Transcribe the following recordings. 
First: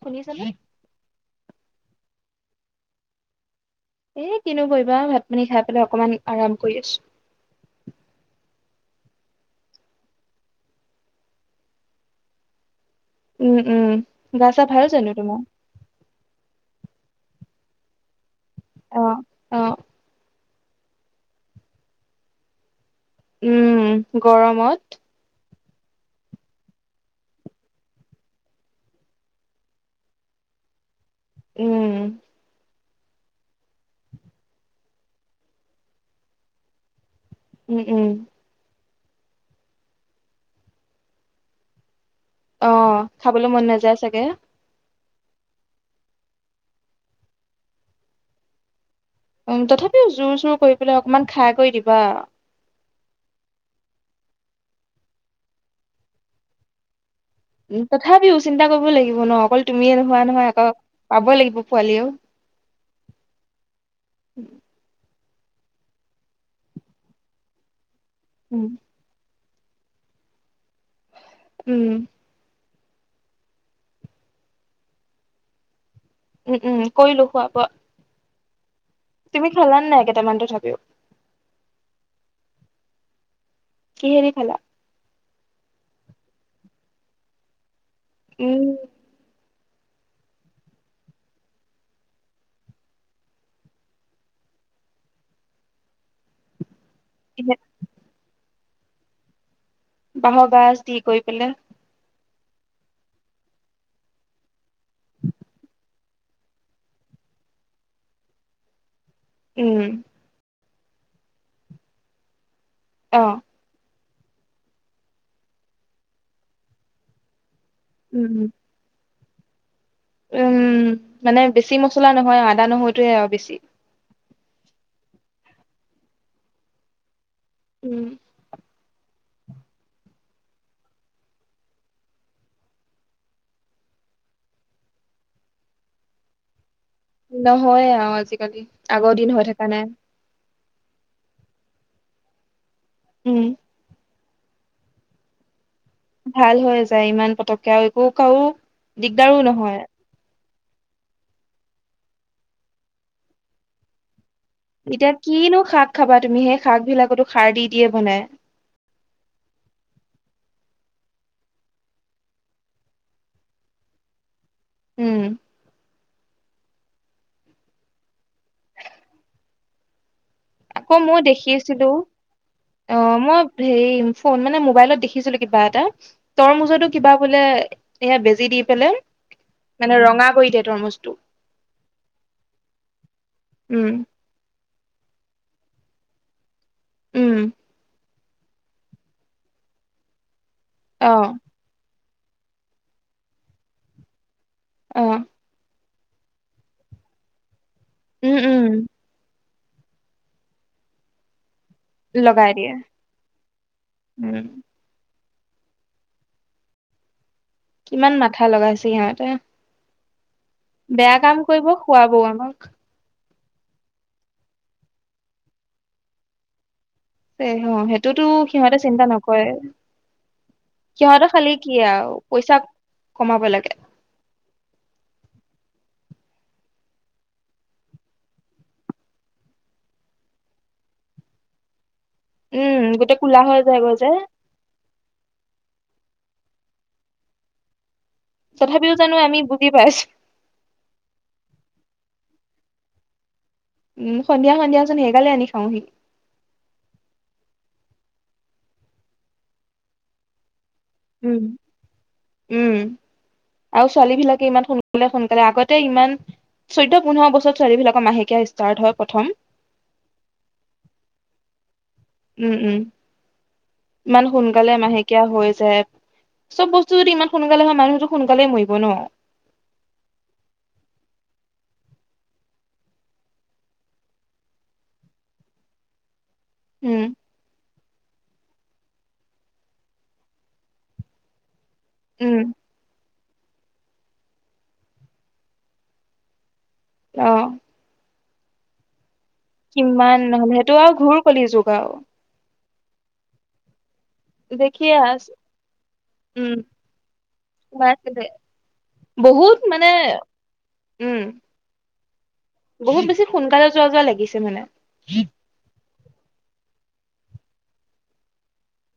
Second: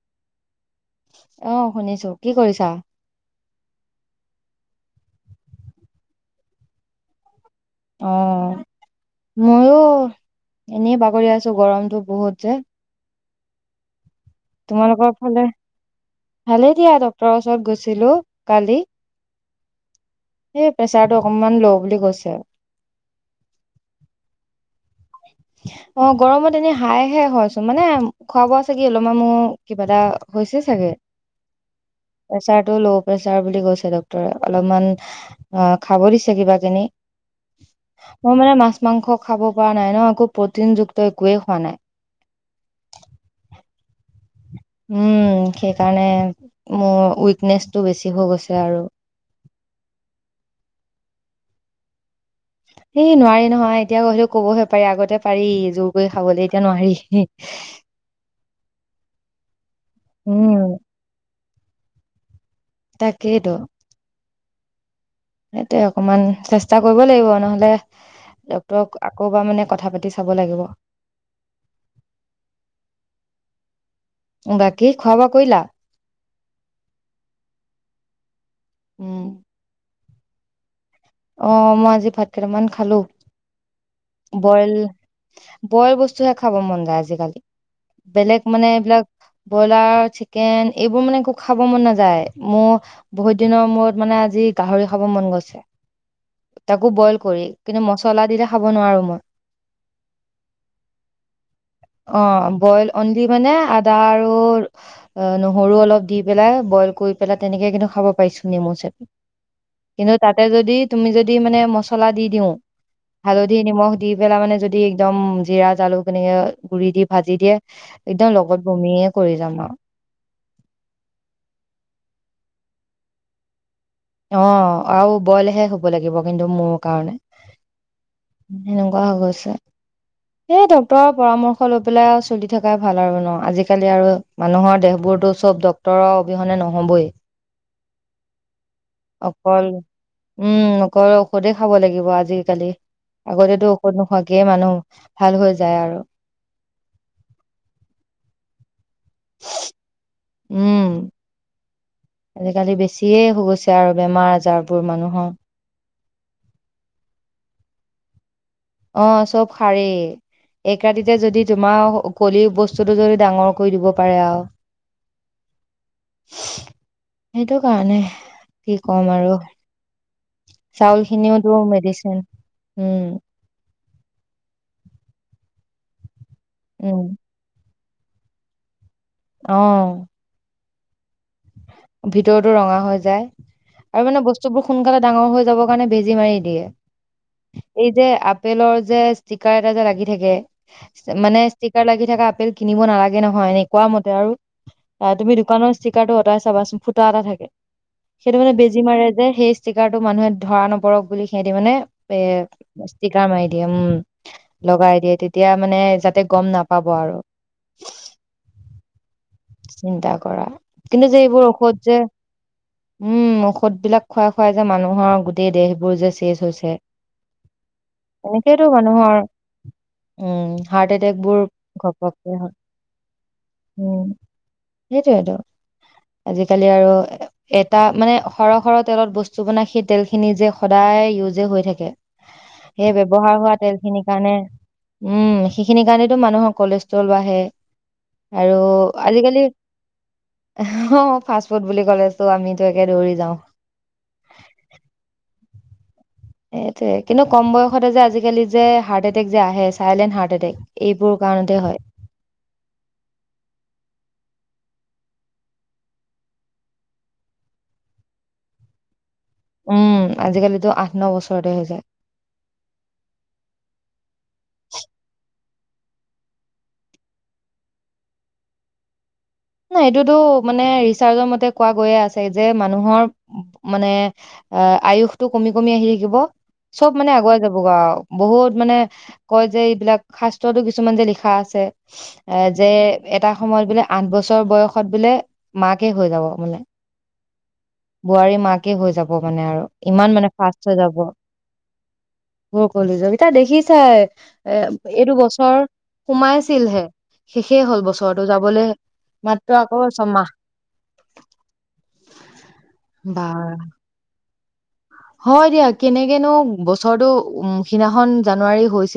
শুনিছানে? অহ ', শুনিছো কি কৰিছা? এ ', কিনো কৰিবা ভাত-পানী খাই পেলাই অকণমান আৰাম কৰি আছো। অ', ময়ো এনেই বাগৰি আছো গৰমটো বহুত যে', - উম ', -উম', গা চা ভাল তোমালোকৰ জানো তোমাৰ? ফালে ভালেই। এতিয়া ডক্টৰৰ ওচৰত গৈছিলো। কালি। অহ', সেই প্ৰেচাৰটো অকনমান ল' বুলি কৈছে। উম', গৰমত অ', গৰমত এনে হাইহে হয় চোন মানে খোৱা- -বোৱা চাগে অলপমমান মোৰ কিবা এটা হৈছে চাগে। উম, প্ৰেচাৰটো ল', প্ৰেচাৰ বুলি কৈছে ডক্তৰে, অলপমান খাব দিছে কিবা কিনি। উম-উম মই মানে মাছ মাংস খাব। খোৱা নাই ন', একো প্ৰটিন যুক্ত একোৱে খোৱা নাই। অ', খাবলৈ মন নাযায় চাগে। উম ', সেইকাৰণে মোৰ উইকনেচটো বেছি হৈ গৈছে আৰু, উম্ তথাপিও জোৰ- চোৰ কৰি পেলাই অকমান খাই কৰি দিবা। এই নোৱাৰি নহয়, এতিয়া সলেও কবহে পাৰি আগতে পাৰি জোৰ কৰি খাবলে এতিয়া নোৱাৰি। তথাপিও চিন্তা কৰিবই লাগিব ন', অকল তুমিয়ে নোহোৱা নহয়, উম আকৌ পাবই লাগিব। পোৱালিও, তাকেইতো উম, সেইটোৱে অকমান চেষ্টা কৰিব লাগিব নহলে, উম, ডক্তৰক আকৌ বা মানে, - কথা-পাতি চাব লাগিব। উম বাকী খোৱা বোৱা কৰিলা উম উম কৰিলো খোৱা বোৱা উম তুমি খালা নাই কিমান টো থাকিও অ মই আজি ভাত কেইটামান খালো কিহেদি খালা? বইল বইল বস্তুহে খাব মন যায় আজিকালি বেলেগ মানে উম, এইবিলাক ব্ৰইলাৰ চিকেন এইবোৰ মানে এক খাব মন নাযায় মোৰ বহুত দিনৰ মূৰত মানে আজি গাহৰি খাব মন গৈছে তাকো বইল কৰি কিন্তু মচলা দি খাব নোৱাৰোঁ মই বাহঁ গাচ কৰি পলে অ বইল অনলি মানে আদা আৰু নহৰু অলপ দি পেলাই বইল কৰি পেলাই তেনেকে কিন্তু খাব পাৰিছো নেমু চে উম, কিন্তু ততে যদি তুমি যদি মানে মছলা দি দিওঁ অ'। হালধি নিমখ দি পেলাই মানে যদি একদম জিৰা জালুক গুৰি দি ভাজি দিয়ে উম একদম উম। লগত বমিয়ে কৰি যাম আৰু উম মানে বেছি মছলা নহয় আদা নহয়তোৱে আৰু বেছি অ আৰু বইলহে হব লাগিব কিন্তু মোৰ কাৰণে উম সেনেকুৱা হৈ গৈছে এই ডক্তৰৰ পৰামৰ্শ লৈ পেলাই চলি থকাই ভাল আৰু ন আজিকালি আৰু মানুহৰ দেহবোৰতো চব ডক্তৰৰ অবিহনে নহয় নহয় আৰু আজিকালি আগৰ দিন হৈ অকল থকা নাই উম অকল ঔষধে খাব লাগিব আজিকালি আগতেটো ঔষধ নোখোৱাকেই মানুহ ভাল হৈ যায় আৰু ভাল হৈ যায় ইমান পতককে আৰু একো কাৰো দিগদাৰো নহয় উম আজিকালি বেছিয়ে হৈ গৈছে আৰু বেমাৰ আজাৰ এতিয়া কিনো শাক খাবা তুমি সেই শাক বিলাকতো হাৰ দি দিয়ে বনাই অ চব হাৰেই এক ৰাতিতে যদি তোমাৰ কলি বস্তুটো যদি ডাঙৰ কৰি দিব পাৰে আৰু উম সেইটো কাৰণে কি কম আৰু আকৌ চাউল মই দেখি খিনিওতো আছিলো মেডিচিন উম অহ ', মই হেৰি ফোন মানে মোবাইলত দেখিছিলো কিবা এটা। তৰমুজতো উম কিবা বোলে। এয়া বেজি দি পেলাই। মানে ৰঙা কৰি দিয়ে। তৰমুজতো। ভিতৰটো ৰঙা হৈ যায় উম আৰু মানে বস্তু বোৰ সোনকালে ডাঙৰ হৈ যাবৰ কাৰণে বেজি মাৰি উম দিয়ে। এই যে আ আপেলৰ যে ষ্টিকাৰ এটা যে লাগি থাকে। অ মানে ষ্টিকাৰ লাগি। থকা আপেল কিনিব নালাগে নহয় এনেই কোৱা মতে আৰু। অ অহ ', তুমি দোকানৰ ষ্টিকাৰটো আঁতৰাই চাবাচোন ফুটা এটা থাকে। উম সেইটো মানে উম বেজি মাৰে যে সেই ষ্টিকাৰটো মানুহে ধৰা নপৰক বুলি সে তি মানে এ লগাই দিয়ে। ষ্টিকাৰ মাৰি দিয়ে উম', লগাই দিয়ে তেতি তিয়া মানে যাতে গম নাপাব আৰু। কিমান মাথা লগাইছে সিহঁতে চিন্তা কৰা। কিন্তু বেয়া যে কাম এইবোৰ কৰিব ঔষধ যে খুৱাব আমাক। উম', ঔষধ ঔষধ বিলাক খুৱাই -খুৱাই যে মানুহৰ গোটেই দেহবোৰ যে চেজ হৈছে। তে, হ, সেইটোতো এনেকেইতো সিহঁতে চিন্তা মানুহৰ নকৰে, উম হাৰ্ট এটেক সিহঁতৰ বোৰ খালী কি আৰু ঘপককে হয় পইচা কমাব লাগে। সেইটোৱেতো আজিকালি আৰু এটা মানে সৰহ - সৰহ তেলত বস্তু বনাই সেই তেলখিনি যে সদায় ইউজে হৈ থাকে। উম সেই গোটেই ব্যৱহাৰ কোলা হোৱা হৈ তেল যায়গৈ খিনিৰ যে কাৰণে উম', সেইখিনিৰি কাৰণেতো মানুহৰ কলেষ্ট্ৰল বাহে। আৰু তথাপিও জানো আমি আজিকালি বুজি পাইছো অহ ', ফাষ্ট ফুড বুলি কলে আমিতো একে দৌৰি যাওঁ। হয়নি সেইটো কিন্তু কম বয়সতে যে আজিকালি যে হাৰ্ট এটেক যে আহে চাইলেণ্ট হাৰ্ট এটেক। এইবোৰ উম ', কাৰণতে হয় - উম ', আৰু ছোৱালী বিলাকে ইমান শুন লে সোনকালে আগতে ইমান চৈধ্য পোন্ধৰ বছৰ ছোৱালী বিলাকৰ মাহেকীয়া ষ্টাৰ্ট হয় প্ৰথম উম আজিকালিতো আঠ ন বছৰতে হৈ যায় উম', - উম ', ইমান সোনকালে মাহেকীয়া হৈ আছে। জে চব বস্তু যদি ইমান সোনকালে হয় মানুহটো সোনকালে মৰিব ন নাই এইটোতো মানে ৰিচাৰ্চৰ মতে কোৱা গৈয়ে আছে যে মানুহৰ মানে আয়ুসটো কমি কমি আহি থাকিব চব উম মানে আগুৱাই যাব গে আও বহুত মানে কয় যে এইবিলাক শাস্ত্ৰতো কিছুমান যে লিখা আছে [unintelligible] অ উম যে এটা সময়ত বোলে আঠ বছৰ বছৰ বয়সত বোলে মাকে হৈ যাব মানে অহ বোৱাৰী মাকে হৈ যাব মানে আৰু ইমান কিমান মানে নহ'লে সেইটো আৰু ঘুৰ কলি যুগ আও ঘোৰ কলিযুগ এতিয়া দেখিছাই এ দেখিয়ে এইটো আছ বছৰ উম সোমাইছিলহে শেষেই হ'ল কিমান আছিলে বছৰটো যাবলৈ মাত্ৰ বহুত আকৌ মানে ছমাহ উম বহুত বেছি বা সোনকালে যোৱা যোৱা লাগিছে মানে হয় দিয়া কেনেকেনো বস্ বছৰটো উম সিনাখনন জানুৱাৰী হৈছে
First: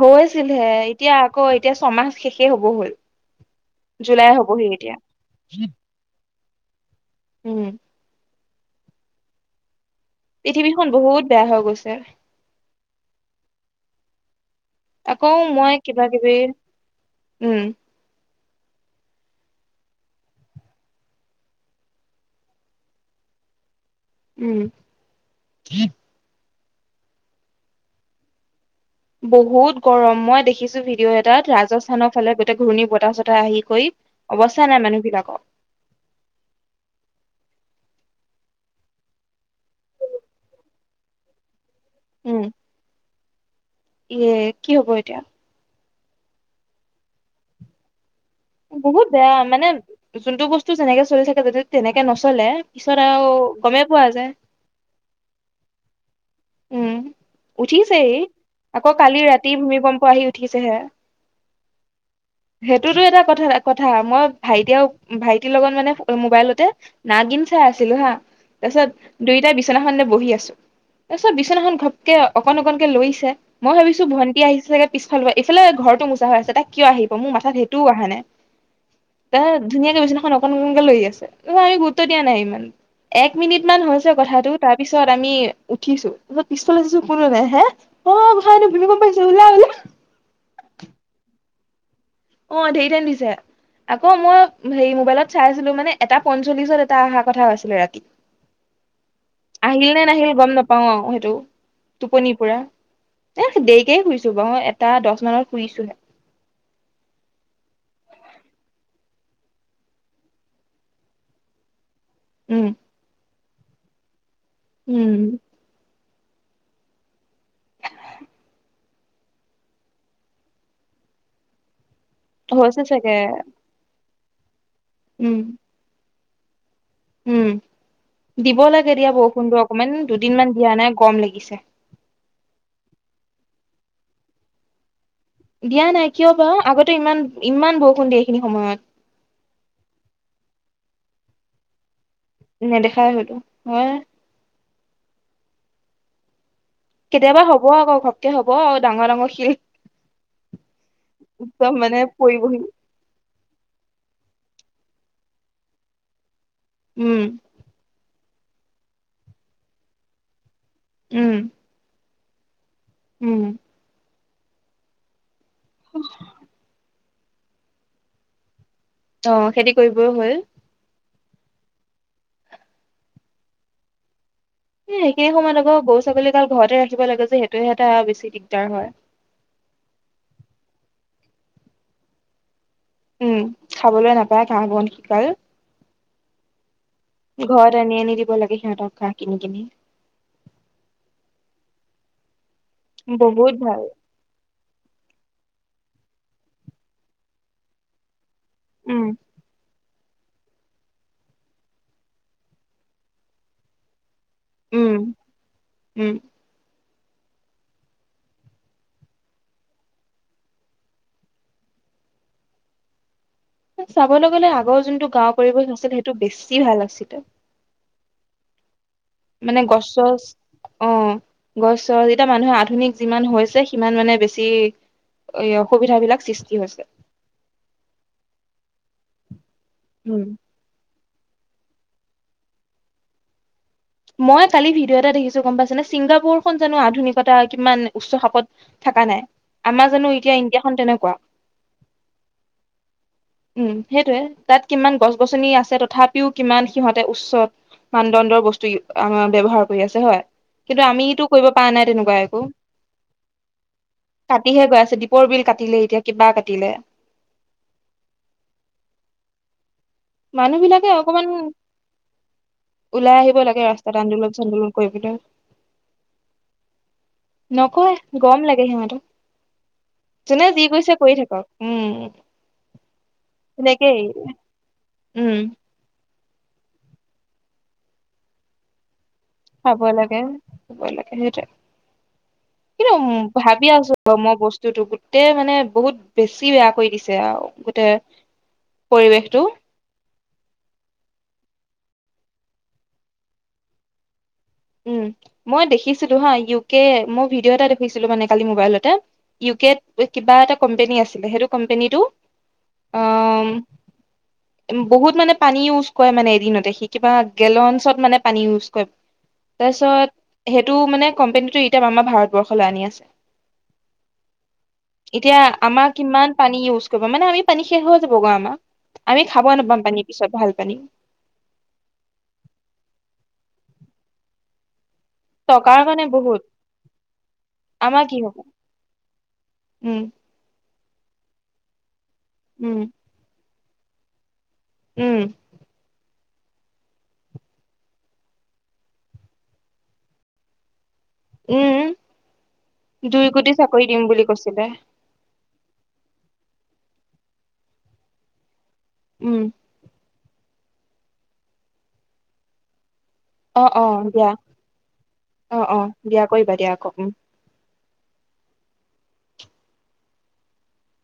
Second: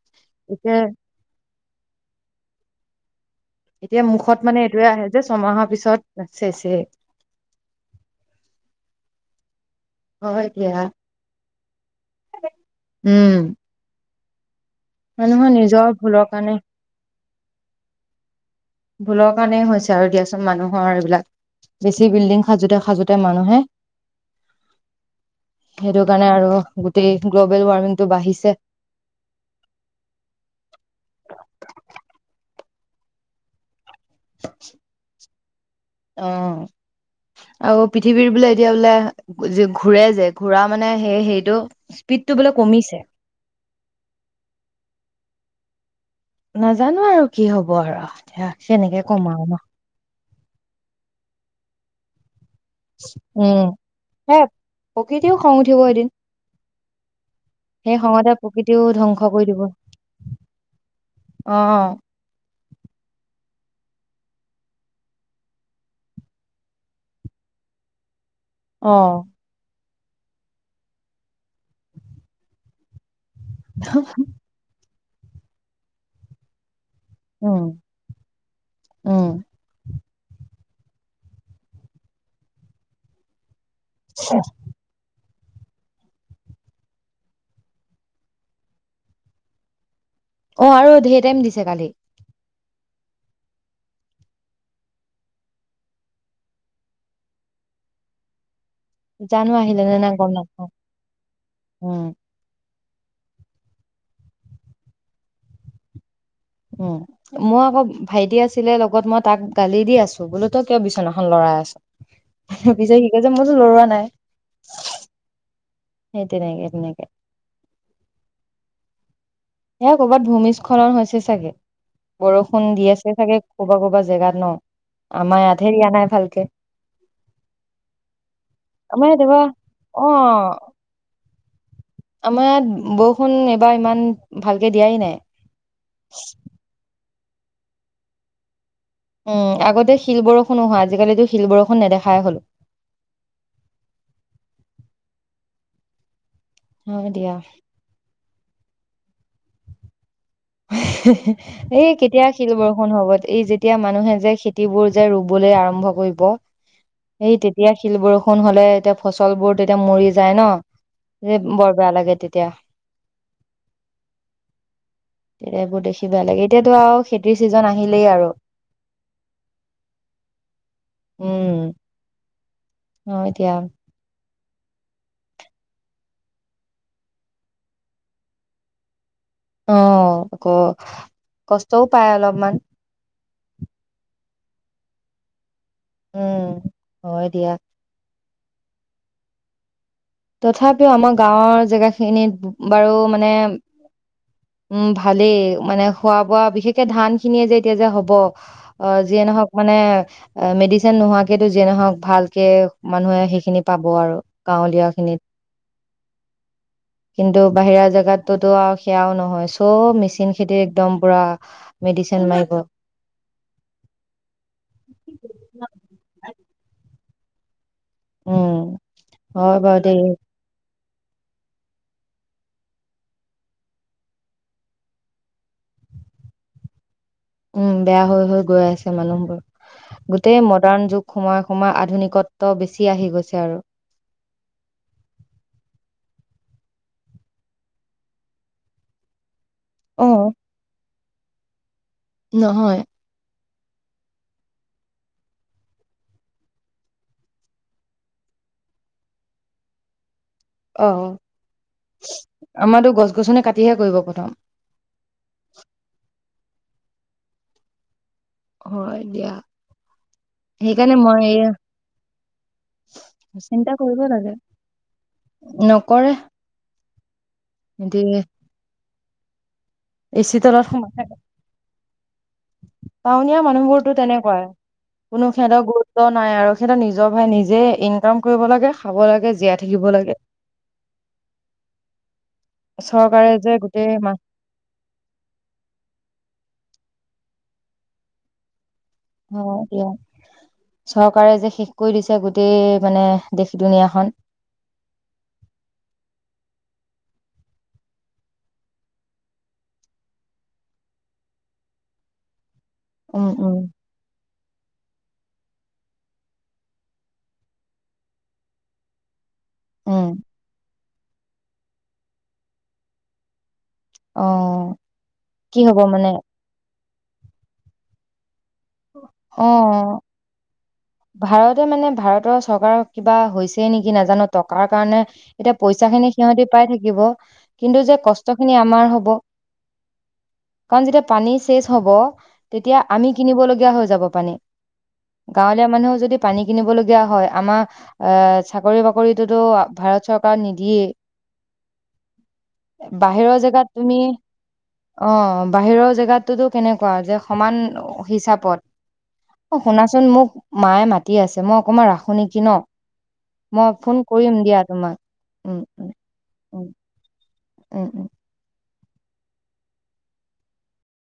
হৈছিলহে এতিয়া আকৌ এতিয়া ছমাহ শেষেই হব হ'ল এতিয়া জুলাই মুখত মানে হ'বহি এইটোয়ে এতিয়া আহে যে ছমাহৰ পিছত চেছে উম দিয়া পৃথিৱীখন বহুত বেয়া হৈ গৈছে উম আকৌ মানুহৰ মই নিজৰ কিবা ভুলৰ কিবি কাৰণে উম ভুলৰ কাৰণেই হৈছে আৰু দিয়াচোন মানুহৰ এইবিলাক বেছি বিল্ডিং সাজোতে সাজোতে মানুহে উম সেইটো কাৰণে আৰু গোটেই গ্ল'বেল ৱাৰ্মিং টো বাঢ়িছে বহুত গৰম মই দেখিছো ভিডিঅ' এটাত ৰাজস্থানৰ ফালে তে ঘূৰ্ণি বতাহ চতাহ আহি গৈ অৱস্থা নাই মানুহ বিলাক অ আৰু পৃথিৱীৰ বোলে এতিয়া বোলে ঘূৰে যে ঘূৰা মানে সেই হেৰিটো স্পীডটো উম বোলে কমিছে ইয়ে কি হব এতিয়া নাজানো আৰু কি হব আৰু এতিয়া কেনেকে বহুত কম বেয়া আৰু ন মানে যোনটো বস্তু যেনেকে চলি থাকে যদি তেনেকে নচলে পিছত আৰু উম গমেই পোৱা যায় সে প্ৰকৃতিও খং উঠিব এদিন উম সেই উঠিছেই খঙতে প্ৰকৃতিও আকৌ ধ্বংস কালি কৰি ৰাতি দিব। ভূমিকম্প আহি উঠিছেহে অ সেইটোতো এটা কথা কথা মই ভাইটিয় ভাইটিৰ লগত মানে মোবাইলতে নাগিন চাই আছিলো হা তাৰ পিছত উম দুয়োটাই বিচনাখনতে বহি আছো তাৰপিছত বিছনাখন ঘটকে অকণ অকনকে লৈছে মই ভাবিছো ভণ্টি আহিলচাগে পিছ ফালে এইফালে ঘৰতো মোচা হৈ আছে তাক কিয় আহিব মোৰ মাথাত সেইটোও অহা নাই উম এ ধুনীয়াকে বিছনা অকনকে লৈ আছে ন আমি গুৰুত্ব দিয়া নাই ইমান এক মিনিট কিমান হৈছে কথাটো তাৰ পিছত আমি উঠিছো তত পিছফালে চাইছোঁ কোনো নাই হা অ ভাইটি ভুমিকম্প আহিছে ওলা ওলা অ আৰু ধেই টাইম দিছে কালি অ ধেই টাইম দিছে আকৌ মই হেই মোবাইলত চাই আছিলো মানে এটা পঞ্চল্লিশত এটা অহা কথা আছিলে ৰাতি জানো আহিলে আহিল নে নাই নাহিল গম নাপাওঁ নাপাও অ সেইটো উম টোপনিৰ পৰা এ দেৰিকেই শুইছো বাও এটা দহ মানত শুইছোহে উম মোৰ আকৌ ভাইটি আছিলে লগত মই তাক গালি দি আছো বোলো তই কিয় বিচনা খন ল'ৰাই উম আছ পিছত সি কৈ যে মইতো লৰোৱা নাই উম সেই তেনেকে তেনেকে অ হয়‌ কৰবাত ভূমিস্খলন হৈছে চাগে বৰষুণ দি আছে চাগে কবা কবা জেগাত ন উম আমাৰ ইয়াত হেৰিয়া নাই ভালকে তাকে উম দিব লাগে আমাৰ দিয়া ইয়াত এইবাৰ বৰষুণ অকমান দুদিন অ মান দিয়া নাই গৰম লাগিছে আমাৰ ইয়াত বৰষুণ এইবাৰ ইমান ভালকে দিয়াই নাই দিয়া নাই কিয় বা আগতে ইমান ইমান বৰষুণ দিয়ে এইখিনি সময়ত উম আগতে শিল বৰষুণো হয় আজিকালিতো শিল বৰষুণ নেদেখা নেদেখাই হতো ম হয় দিয়া কেতিয়াবা হব আকৌ ঘপকে হ'ব হব ডাঙৰ ডাঙৰ শিল্ এই কেতিয়া শিল পৰিবহি বৰষুন হব এই যেতিয়া মানুহে যে খেতিবোৰ যে ৰুবলৈ আৰম্ভ কৰিব উম সেই তেতিয়া শিল ব বৰষুণ হলে এতিয়া ফচল বোৰ তেতিয়া মৰি যায় ন উম বৰ বেয়া লাগে তেতিয়া তেতিয়া উম এতিয়া এইবোৰ দেখি ভাল লাগে এতিয়াতো আৰু খেতিৰ ছিজন আহিলেই আৰু অ খেতি কৰিবও হল উম অঁ এতিয়া সেইখিনি সময়ত আকৌ গৰু ছাগলীকাল ঘৰতে ৰাখিব লাগে যে সেইটোে এটা বেছি দিগদাৰ হয় অঁ আকৌ কষ্টও পায় অলপমান উম খাবলৈ নাপায় ঘাঁহ বন শিকাল উম হয় দিয়া ঘৰ আনি আনি দিব লাগে সে ত খা কিন কিনি তথাপিও আমাৰ গাঁওৰ জেগা খিনিত বাৰু মানে বহুত ভাল উম ভালেই মানে খোৱা বোৱা বিশেষকৈ ধান খিনিয়ে যে এতিয়া যে হ'ব অঃ উম যিয়ে নহওক মানে মেডিচিন নোহোৱাকে যেনেহওক ভালকে মানুহে সেইখিনি পাব আৰু উ গাঁৱলীয়া খিনিত উম কিন্তু বাহিৰা জোগাতটোতো আৰু সেয়াও নহয় চ' মেচিন খেতি একদম পুৰা মেডিচিন মাৰিব চাবলৈ গলে আগৰ যোনটো গাওঁ পৰি আছিল সেইটো বেছি ভাল আছিল [unintelligible] উমমম মানে গছ চছ অঁ গছ চছ যেতিয়া মানুহে আধুনিক যিমান হৈছে সিমান মানে বেছি অসুবিধা বিলাক সৃষ্টি হৈছে উম বেয়া হৈ হৈ গৈ আছে মানুহবোৰ গোটেই মডাৰ্ণ যুগ সময় সমাৰ আধুনিকত্ব বেছি আহি গৈছে আৰু মই কালি ভিডিঅ' এটা দেখিছোঁ গম পাইছেনে ছিংগাপুৰ খ জানো আধুনিকতা কিমান উচ্চ সাপত থকা নাই আমাৰ অ জানো এতিয়া ইণ্ডিয়া খন তেনেকুৱা নহয় উম সেইটোয়ে তাত কিমান গছ গছনি আছে তথাপিও কিমান সিহঁতে উচ্চ মানদণ্ডৰ বস্তু ইউ আমাৰ ব্যৱহাৰ কৰি আছে হয় কিন্তু অ আমিতো কৰিব পৰা নাই তেনেকুৱা একো আমাৰতো গছ গছনি কাটিহে কৰিব প্ৰথম। কাটিহে গৈ আছে দীপৰ বিল কাটিলে এতিয়া কিবা কাট দিলে হয় দিয়া মানুহ বিলাকে সেইকাৰণে মই অকমান এই ওলাই আহিব লাগে চিন্তা কৰিব ৰাস্তাত লাগে আন্দোলন চান্দোলন কৰিবলৈ নকৰে সিহঁতি নকয় গৰম লাগে সিহঁতক এচি যোনে যি তলত সোমাই কৈছে কৰি থাকে। থাকক উম টাউনীয়া মানুহবোৰতো সেনেকেই তেনেকুৱাই কোনো উম ফল্টৰ গুৰুত্ব নাই আৰু সেইটো নিজৰ ভাই নিজে ইনকাম কৰিব লাগে খাব লাগে জীয়াই খাব থাকিব লাগে সুৱ লাগে সেইটোয়ে কিন্তু চৰকাৰে যে ভাবি গোটেই আছোঁ মাহ মই বস্তুতটো গোটেই মানে বহুত বেছি বেয়া কৰি দিছে যাও গোটেই পৰিৱেশটো অ এতিয়া চৰকাৰে যে শেষ কৰি দিছে এতিয়া গোটেই মানে দেশী দুুনীয়াখন হু মই দেখিছিলো হা ইউ কে মই ভিডিঅ' এটা দেখিছিলো মানে কালি মোবাইলতে ইউকেত কিবা এটা কোম্পানী আছিলে সেইটো কোম্পানিটো অ উম উম বহুত মানে পানী ইউজ কৰে মানে এদিনতে সি কিবা গেলঞ্চত মানে পানী ইউজ কৰে উম তাৰপিছত সেইটো মানে কোম্পেনীটো তেওঁ আমাৰ ভাৰতবৰ্ষলৈ আনি আছে অ এতিয়া কি হব আমাক মানে কিমান পানী ইউজ কৰিব মানে আমি পানী শেষ হল [unintelligible] আমি খাব অ নাপাম পানী পিছত ভাল পানী ভাৰতে মানে ভাৰতৰ চৰকাৰৰ কিবা হৈছেই নেকি নাজানো টকাৰ কাৰণে এতিয়া টকাৰ পইচা কাৰণে খিনি বহুত সিহতি পাই থাকিব কিন্তু যে আমাৰ কি হ'ব কষ্ট খিনি আমাৰ হব উম কাৰণ যেতিয়া পানী কেছ হ'ব উম তেতিয়া আমি কিনিবলৈ য়া হৈ যাব পানী উম মানুহে যদি পানী কিনিব লগীয়া হয় আমাৰ আহ চাকৰি বাকৰিতো ভাৰত চৰকাৰে নিদিয়েই উম দুই বাহিৰৰ কোটি জেগাত চাকৰি তুমি দিম বুলি কৈছিলে অ বাহিৰৰ জেগাতোতো কেনেকুৱা যে সমান হিচাপত উম অ শুনাচোন মোক মায়ে মাতি আছে মই অকমান ৰাখো নেকি ন অ মই অ ফোন দিয়া কৰিম তোমাক উম অ অ দিয়া কৰিবা উম দিয়া আকৌ উ উম উম